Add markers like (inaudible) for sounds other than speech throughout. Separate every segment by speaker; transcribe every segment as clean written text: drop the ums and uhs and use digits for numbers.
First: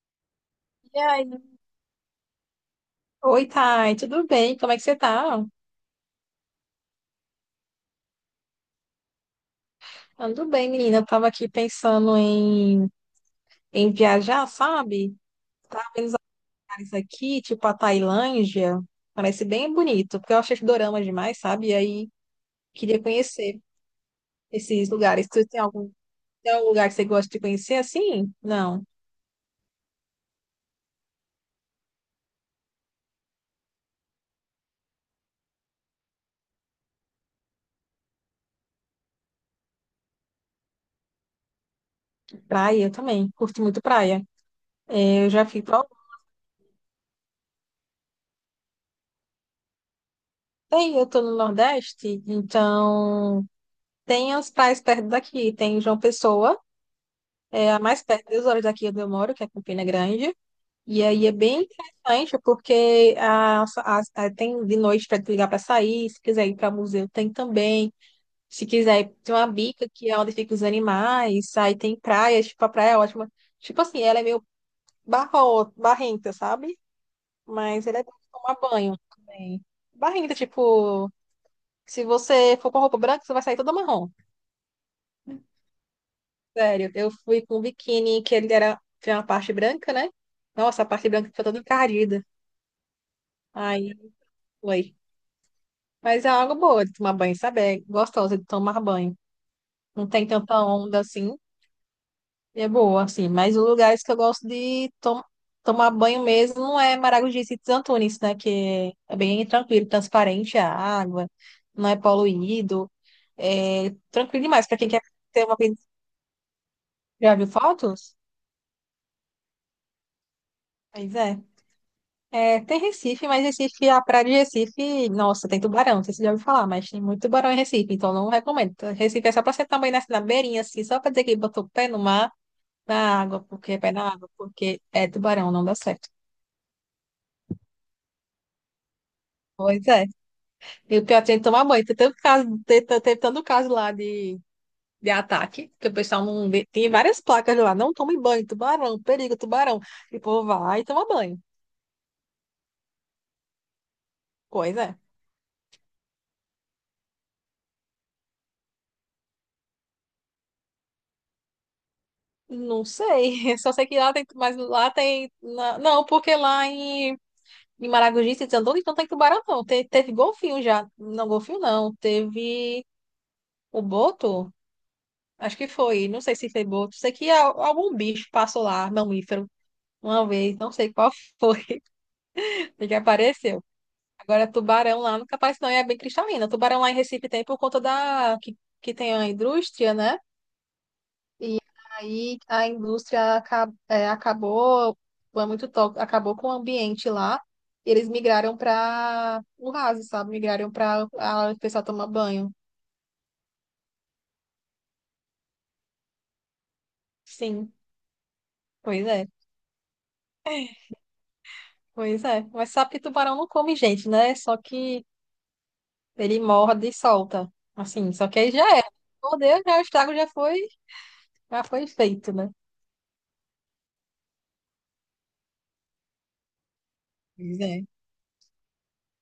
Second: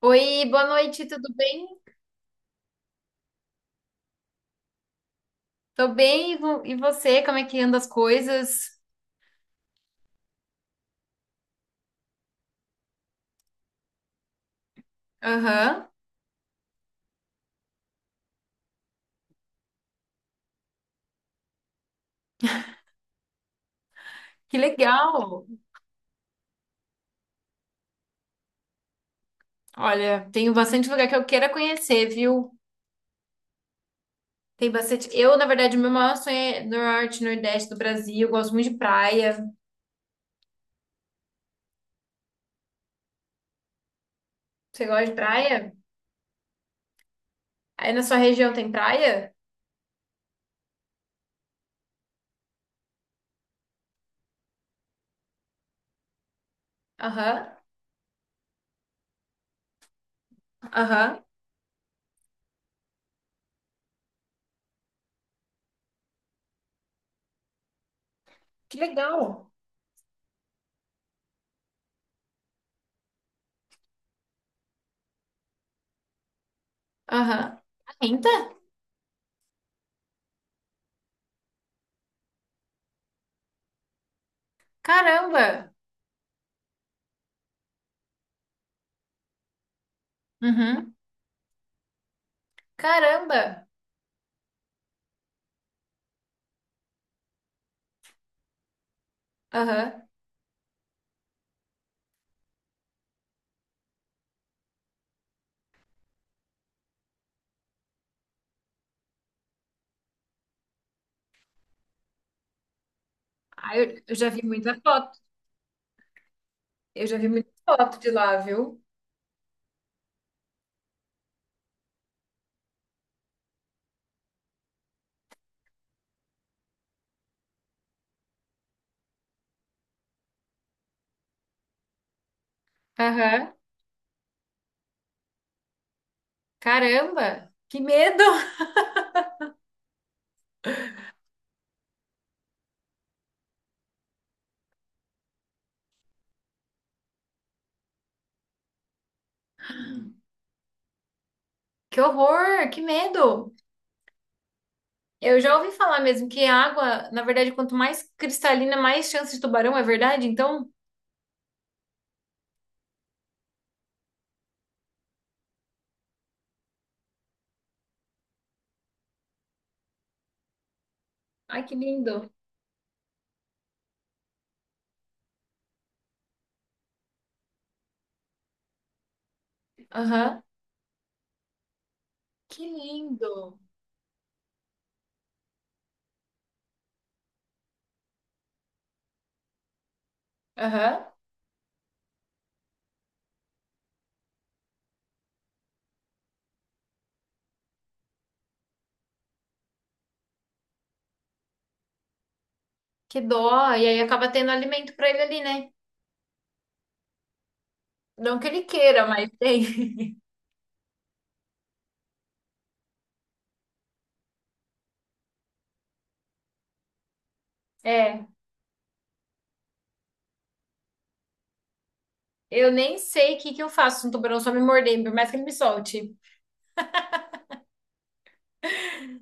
Speaker 1: Oi, boa
Speaker 2: E
Speaker 1: noite,
Speaker 2: aí?
Speaker 1: tudo bem?
Speaker 2: Oi, Thay, tudo bem? Como é que você tá?
Speaker 1: Tô bem, e você? Como é que anda as coisas?
Speaker 2: Ando bem, menina. Eu tava aqui pensando em viajar, sabe?
Speaker 1: Aham,
Speaker 2: Lugares aqui, tipo a Tailândia. Parece bem bonito, porque eu achei dorama demais, sabe? E aí queria conhecer
Speaker 1: que
Speaker 2: esses lugares. Tu
Speaker 1: legal!
Speaker 2: tem tem algum lugar que você gosta de conhecer assim? Não.
Speaker 1: Olha, tenho bastante lugar que eu queira conhecer, viu? Tem bastante. Eu, na verdade, o meu maior sonho é norte, nordeste do Brasil. Eu gosto muito de praia.
Speaker 2: Praia eu também. Curto muito praia.
Speaker 1: Você gosta de
Speaker 2: É, eu já fui
Speaker 1: praia?
Speaker 2: pra.
Speaker 1: Aí na sua região tem praia?
Speaker 2: Tem, eu tô no Nordeste, então tem as praias perto daqui. Tem João Pessoa.
Speaker 1: Aham,
Speaker 2: É a mais perto, 2 horas daqui onde eu moro, que é Campina Grande. E
Speaker 1: aham.
Speaker 2: aí é bem interessante, porque tem de noite para ligar para sair, se quiser ir para museu, tem também. Se
Speaker 1: Que
Speaker 2: quiser,
Speaker 1: legal!
Speaker 2: tem uma bica que é onde ficam os animais, aí tem praia, tipo, a praia é ótima. Tipo assim, ela é meio barrenta, sabe?
Speaker 1: Aham.
Speaker 2: Mas ela é bom pra
Speaker 1: Ainda?
Speaker 2: tomar banho também. Barrenta, tipo, se você for com roupa branca, você vai sair toda marrom.
Speaker 1: Caramba!
Speaker 2: Sério, eu fui com um biquíni que tinha uma parte branca, né? Nossa, a
Speaker 1: Uhum.
Speaker 2: parte branca ficou toda encardida.
Speaker 1: Caramba!
Speaker 2: Aí foi. Mas é algo boa de tomar banho, sabe? É gostosa de tomar banho.
Speaker 1: Aham.
Speaker 2: Não tem tanta onda assim. É boa, assim. Mas os lugares que eu gosto de tomar banho mesmo não é Maragogi e Sítios Antunes, né? Que é bem tranquilo, transparente a água, não é poluído.
Speaker 1: Ah,
Speaker 2: É
Speaker 1: eu já vi
Speaker 2: tranquilo demais para
Speaker 1: muita
Speaker 2: quem quer
Speaker 1: foto.
Speaker 2: ter uma vida.
Speaker 1: Eu já vi
Speaker 2: Já viu
Speaker 1: muita foto de
Speaker 2: fotos?
Speaker 1: lá, viu?
Speaker 2: Pois é. É, tem Recife, mas Recife, a praia de Recife, nossa, tem tubarão, não sei se você já ouviu falar, mas tem muito tubarão em Recife, então não recomendo. Então, Recife é só pra você também nascer na beirinha, assim, só pra dizer que botou o pé no mar, na água,
Speaker 1: Aham.
Speaker 2: porque é pé na água, porque é tubarão, não dá certo.
Speaker 1: Caramba, que medo! (laughs)
Speaker 2: Pois é. E o pior tem que tomar banho. Tem tanto caso, teve tanto caso lá de ataque, que o pessoal não. vê- tem várias placas lá, não tome banho, tubarão, perigo, tubarão. E o povo vai e toma banho.
Speaker 1: Que horror, que medo!
Speaker 2: Pois é.
Speaker 1: Eu já ouvi falar mesmo que a água, na verdade, quanto mais cristalina, mais chance de tubarão, é verdade? Então,
Speaker 2: Não sei, (laughs) só sei que lá tem, não, porque em Maragogi, se desandou, então tem tubarão não, teve golfinho já, não, golfinho
Speaker 1: ai, que
Speaker 2: não,
Speaker 1: lindo.
Speaker 2: teve o boto, acho que foi, não sei se foi boto, sei que algum bicho passou lá, mamífero, uma
Speaker 1: Aham.
Speaker 2: vez, não sei qual foi,
Speaker 1: Que
Speaker 2: (laughs) que
Speaker 1: lindo.
Speaker 2: apareceu. Agora tubarão lá nunca aparece não, e é bem cristalina, tubarão lá em Recife tem por conta que tem a indústria, né?
Speaker 1: Aham.
Speaker 2: Aí a indústria acabou, foi muito tóxico, acabou com o ambiente lá. E eles migraram para o raso, sabe? Migraram para o pessoal tomar banho.
Speaker 1: Que dó. E aí acaba tendo alimento pra ele ali, né?
Speaker 2: Sim,
Speaker 1: Não que ele queira,
Speaker 2: pois é,
Speaker 1: mas tem. (laughs)
Speaker 2: pois é. Mas sabe que tubarão não come gente, né? Só que ele morde e solta. Assim,
Speaker 1: É.
Speaker 2: só que aí já era. Mordeu, já o estrago já foi feito, né?
Speaker 1: Eu nem sei o que que eu faço se um tubarão só me morder, por mais que ele me solte.
Speaker 2: Pois é.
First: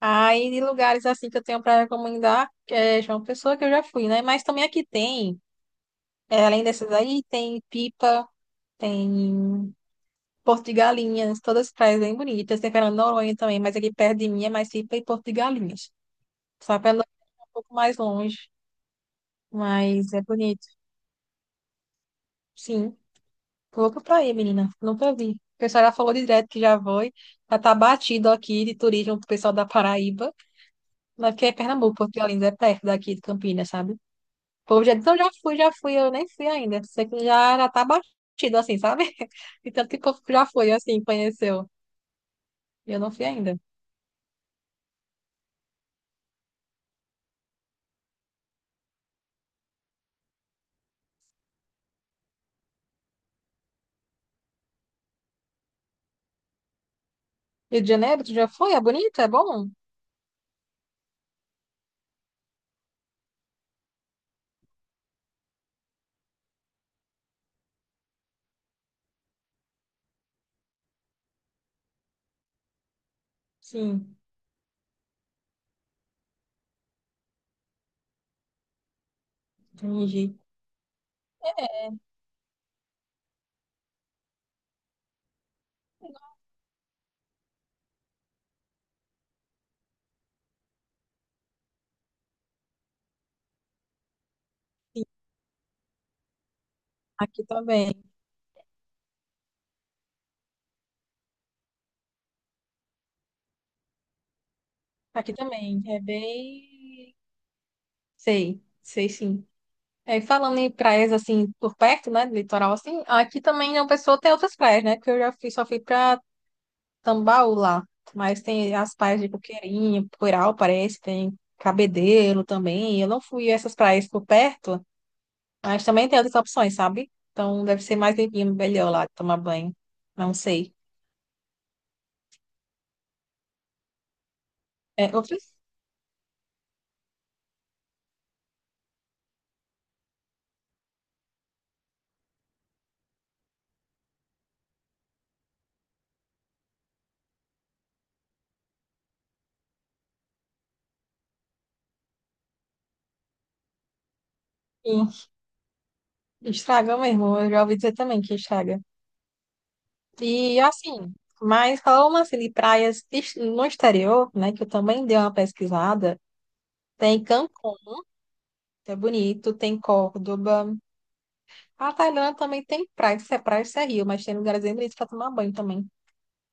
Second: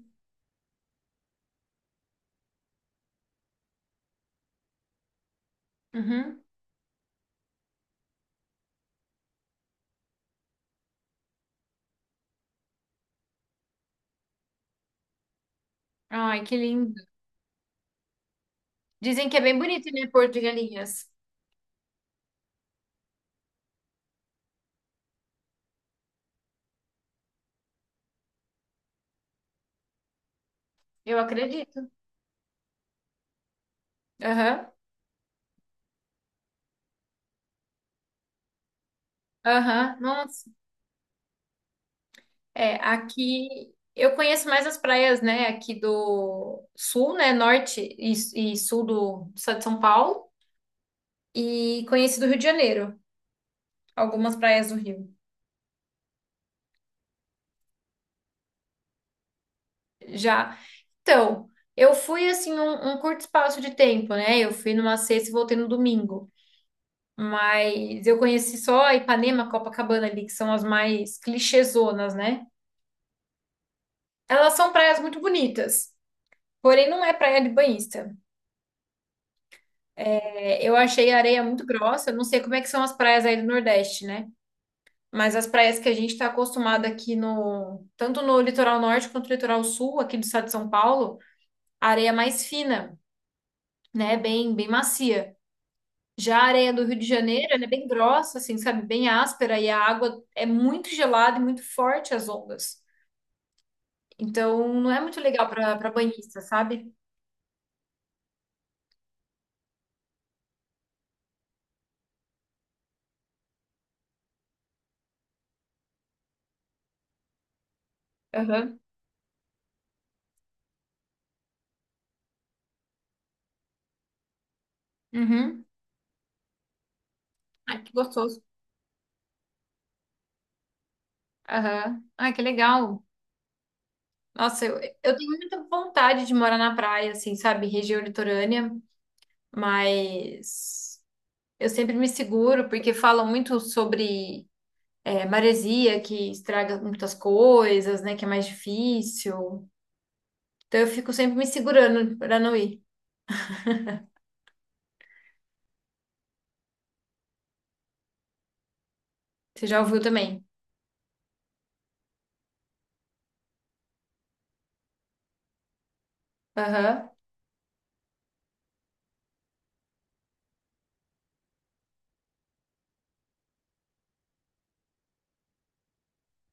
Speaker 2: Aí, de lugares assim que eu tenho para recomendar, é João Pessoa, que eu já fui, né? Mas também aqui tem,
Speaker 1: Uhum.
Speaker 2: é, além dessas aí, tem Pipa, tem Porto de Galinhas, todas as praias bem bonitas. Tem Fernando de Noronha também, mas aqui perto de mim é mais Serpa e Porto de Galinhas.
Speaker 1: Ai, que
Speaker 2: Só
Speaker 1: lindo.
Speaker 2: pelo é um pouco mais longe,
Speaker 1: Dizem que é bem bonito, né,
Speaker 2: mas é
Speaker 1: Porto de
Speaker 2: bonito.
Speaker 1: Galinhas.
Speaker 2: Sim, tô louca pra ir, menina. Nunca vi. O pessoal já falou direto que já foi. Já tá batido aqui de turismo pro pessoal da Paraíba.
Speaker 1: Eu
Speaker 2: Mas porque é
Speaker 1: acredito.
Speaker 2: Pernambuco, Porto de Galinhas é perto daqui de Campinas, sabe? O
Speaker 1: Aham.
Speaker 2: povo já diz, não, já fui, eu nem fui ainda. Sei que já, já tá batido assim, sabe? (laughs) E tanto que
Speaker 1: Aham,
Speaker 2: o povo já
Speaker 1: nossa.
Speaker 2: foi, assim, conheceu.
Speaker 1: É,
Speaker 2: E eu não fui
Speaker 1: aqui
Speaker 2: ainda.
Speaker 1: eu conheço mais as praias, né, aqui do sul, né, norte e sul do estado de São Paulo e conheci do Rio de Janeiro, algumas praias do Rio.
Speaker 2: Rio de Janeiro, tu já foi? É bonito? É bom?
Speaker 1: Já. Então, eu fui assim um curto espaço de tempo, né? Eu fui numa sexta e voltei no domingo. Mas eu conheci só Ipanema, Copacabana ali, que são as mais clichêzonas, né?
Speaker 2: Sim,
Speaker 1: Elas são praias muito bonitas, porém não é praia de banhista.
Speaker 2: entendi.
Speaker 1: É, eu achei a areia muito grossa. Eu não sei como é que são as praias aí do Nordeste, né? Mas as praias que a gente está acostumado aqui no, tanto no litoral norte quanto no litoral sul, aqui do estado de São Paulo, a areia é mais fina, né? Bem
Speaker 2: Sim,
Speaker 1: macia. Já a areia do Rio de
Speaker 2: aqui
Speaker 1: Janeiro, ela é bem
Speaker 2: também.
Speaker 1: grossa, assim, sabe? Bem áspera e a água é muito gelada e muito forte as ondas. Então, não é muito
Speaker 2: Aqui
Speaker 1: legal para
Speaker 2: também. É
Speaker 1: banhista, sabe?
Speaker 2: bem. Sei, sei sim. É, falando em praias assim, por perto, né? De litoral assim, aqui também uma pessoa tem outras praias, né? Que eu já fui, só fui pra Tambaú lá. Mas tem
Speaker 1: Aham.
Speaker 2: as praias de Coqueirinha, Poiral, parece, tem Cabedelo também. Eu não fui a essas praias por perto,
Speaker 1: Uhum.
Speaker 2: mas também tem outras opções, sabe? Então deve
Speaker 1: Ai, que
Speaker 2: ser mais
Speaker 1: gostoso.
Speaker 2: limpinho, melhor lá de tomar banho. Não sei.
Speaker 1: Aham. Ai, que legal. Nossa, eu,
Speaker 2: É,
Speaker 1: eu tenho
Speaker 2: outras.
Speaker 1: muita vontade de morar na praia, assim, sabe? Região litorânea, mas eu sempre me seguro porque falam muito sobre maresia, que estraga muitas coisas, né? Que é mais difícil. Então eu fico sempre me segurando para não ir.
Speaker 2: Sim, estraga mesmo. Eu já ouvi dizer também que estraga.
Speaker 1: Você já ouviu também?
Speaker 2: E assim, mas falando assim de praias no exterior, né, que eu também dei uma pesquisada,
Speaker 1: Aham,
Speaker 2: tem Cancún, que é bonito, tem Córdoba. A Tailândia também tem praia, se é rio, mas tem lugares bem bonitos para tomar banho também. Não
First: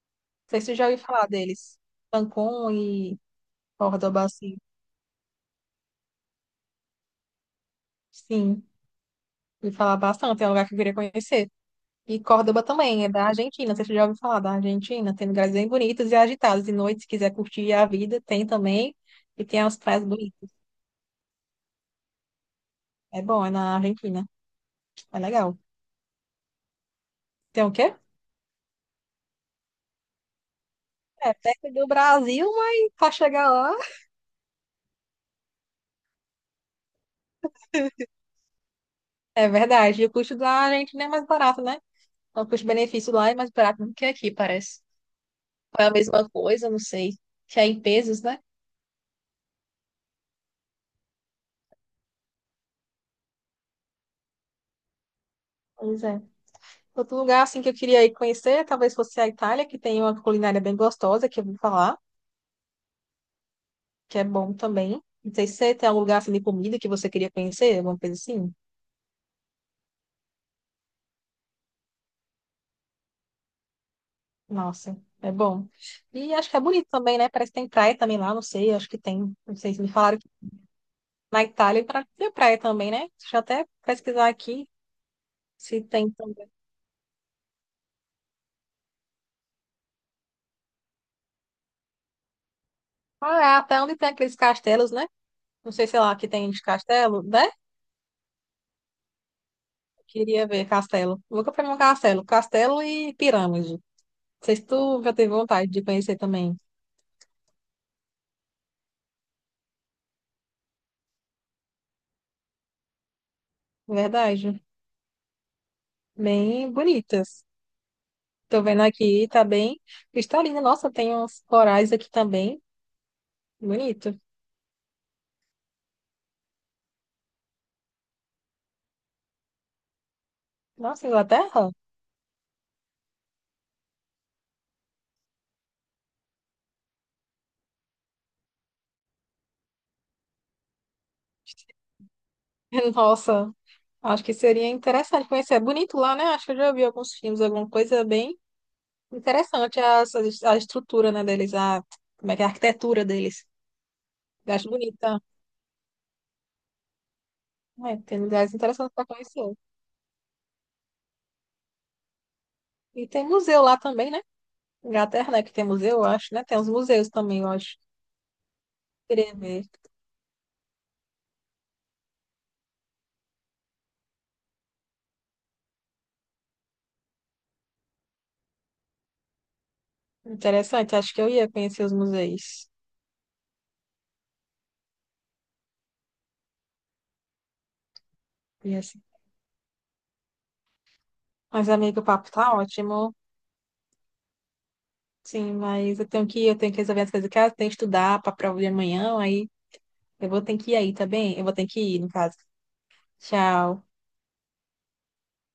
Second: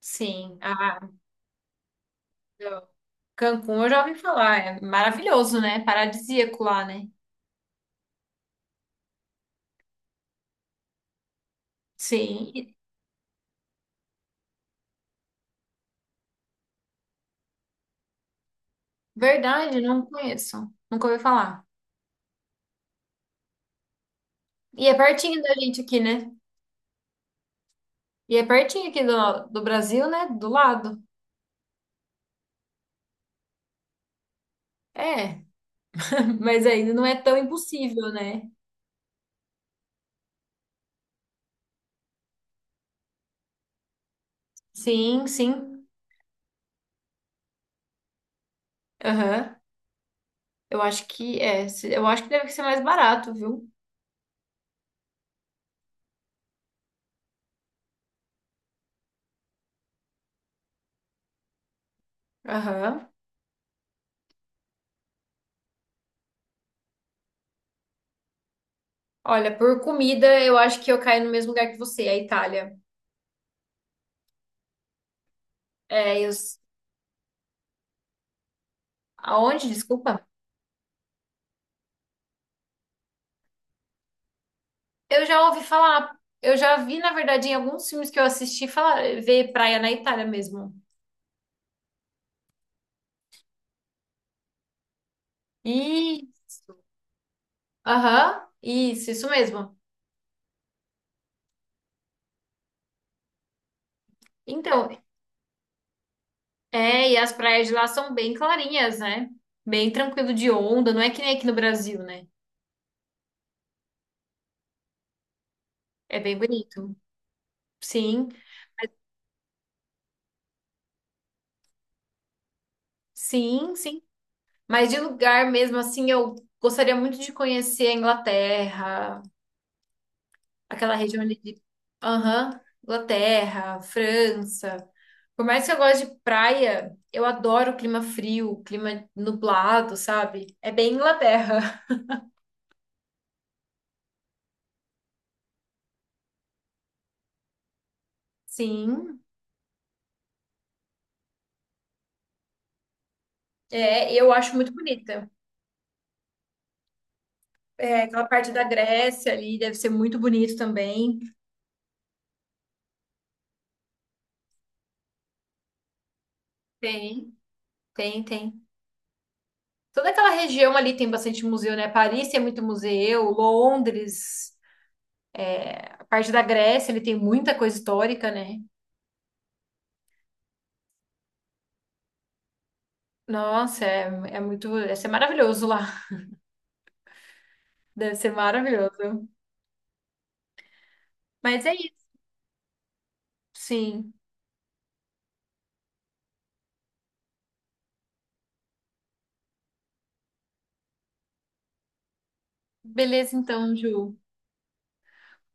Speaker 1: sim.
Speaker 2: sei se você já ouviu
Speaker 1: Ah,
Speaker 2: falar deles. Cancún
Speaker 1: não.
Speaker 2: e
Speaker 1: Cancún eu já ouvi
Speaker 2: Córdoba, assim.
Speaker 1: falar, é maravilhoso, né? Paradisíaco lá, né?
Speaker 2: Sim, ouvi falar bastante, é um lugar que eu queria conhecer. E Córdoba
Speaker 1: Sim.
Speaker 2: também, é da Argentina. Você já ouviu falar da Argentina? Tem lugares bem bonitos e agitados. De noite, se quiser curtir a vida, tem também. E tem as
Speaker 1: Verdade,
Speaker 2: praias
Speaker 1: não
Speaker 2: bonitas.
Speaker 1: conheço. Nunca ouvi falar.
Speaker 2: É bom, é na Argentina.
Speaker 1: E é
Speaker 2: É
Speaker 1: pertinho
Speaker 2: legal.
Speaker 1: da gente aqui, né?
Speaker 2: Tem o quê?
Speaker 1: E é pertinho aqui do, do Brasil, né? Do lado.
Speaker 2: É perto do Brasil, mas para chegar lá.
Speaker 1: É, (laughs) mas ainda não é tão impossível, né?
Speaker 2: É verdade. E o custo da Argentina é mais barato, né? Então, o custo-benefício lá é mais barato do que aqui, parece.
Speaker 1: Sim,
Speaker 2: Ou
Speaker 1: sim.
Speaker 2: é a mesma coisa, não sei. Que é em pesos, né?
Speaker 1: Aham. Eu acho que é. Eu acho que deve ser mais barato, viu?
Speaker 2: Pois é. Outro lugar assim que eu queria ir conhecer, talvez fosse a Itália, que tem uma culinária bem gostosa, que eu vou falar.
Speaker 1: Aham.
Speaker 2: Que é bom também. Não sei se você tem algum lugar assim de comida que você queria conhecer, alguma coisa assim.
Speaker 1: Olha, por comida, eu acho que eu caio no mesmo lugar que você, a Itália.
Speaker 2: Nossa, é bom.
Speaker 1: É, eu...
Speaker 2: E acho que
Speaker 1: s-
Speaker 2: é bonito também, né? Parece que tem praia também lá, não sei, acho que tem. Não
Speaker 1: Aonde?
Speaker 2: sei se me falaram
Speaker 1: Desculpa.
Speaker 2: que na Itália tem praia também, né? Deixa eu até pesquisar aqui
Speaker 1: Eu já ouvi
Speaker 2: se tem
Speaker 1: falar,
Speaker 2: também.
Speaker 1: eu já vi, na verdade, em alguns filmes que eu assisti, falar, ver praia na Itália mesmo.
Speaker 2: Ah, é até onde tem aqueles castelos, né? Não sei, sei lá, que
Speaker 1: E
Speaker 2: tem de castelo, né?
Speaker 1: aham, isso mesmo.
Speaker 2: Queria ver castelo. Nunca fui num castelo. Castelo e pirâmide. Não sei se
Speaker 1: Então,
Speaker 2: tu já teve vontade de conhecer também.
Speaker 1: é, e as praias de lá são bem clarinhas, né? Bem tranquilo de onda, não é que nem aqui no Brasil, né?
Speaker 2: Verdade.
Speaker 1: É bem
Speaker 2: Bem
Speaker 1: bonito.
Speaker 2: bonitas.
Speaker 1: Sim,
Speaker 2: Tô vendo aqui, tá bem cristalina. Nossa, tem uns corais aqui também.
Speaker 1: sim, sim.
Speaker 2: Bonito.
Speaker 1: Mas de lugar mesmo assim, eu gostaria muito de conhecer a Inglaterra, aquela
Speaker 2: Nossa,
Speaker 1: região ali de.
Speaker 2: Inglaterra?
Speaker 1: Aham, Inglaterra, França. Por mais que eu goste de praia, eu adoro o clima frio, clima nublado, sabe? É bem Inglaterra.
Speaker 2: (laughs) Nossa, acho que seria interessante conhecer. É bonito lá, né? Acho que eu já vi alguns filmes, alguma coisa bem
Speaker 1: (laughs) Sim,
Speaker 2: interessante. A estrutura, né, deles, a, como é que é a arquitetura deles.
Speaker 1: é, eu acho
Speaker 2: Eu acho
Speaker 1: muito
Speaker 2: bonita.
Speaker 1: bonita.
Speaker 2: É,
Speaker 1: É,
Speaker 2: tem
Speaker 1: aquela parte
Speaker 2: lugares
Speaker 1: da
Speaker 2: interessantes para
Speaker 1: Grécia
Speaker 2: conhecer.
Speaker 1: ali deve ser muito bonito também.
Speaker 2: E tem museu lá também, né? Inglaterra, né? Que tem museu, eu acho, né? Tem uns museus
Speaker 1: Tem,
Speaker 2: também, eu acho.
Speaker 1: tem, tem.
Speaker 2: Queria ver.
Speaker 1: Toda aquela região ali tem bastante museu, né? Paris tem muito museu, Londres, a parte da Grécia, ele tem muita coisa histórica, né?
Speaker 2: Interessante, acho que eu ia conhecer os museus.
Speaker 1: Nossa, é, é muito. Deve ser maravilhoso lá. (laughs) Deve ser maravilhoso. Mas
Speaker 2: Mas,
Speaker 1: é
Speaker 2: amigo, o
Speaker 1: isso,
Speaker 2: papo tá ótimo.
Speaker 1: sim.
Speaker 2: Sim, mas eu tenho que ir, eu tenho que resolver as coisas de casa, tenho que estudar pra prova de amanhã, aí eu vou ter que ir aí, tá bem? Eu vou ter que ir, no caso.
Speaker 1: Beleza, então,
Speaker 2: Tchau.
Speaker 1: Ju.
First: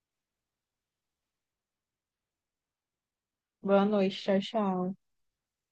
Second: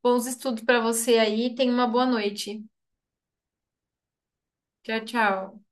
Speaker 1: Bons estudos para você aí. Tenha uma boa noite.
Speaker 2: Boa noite, tchau, tchau.
Speaker 1: Tchau, tchau.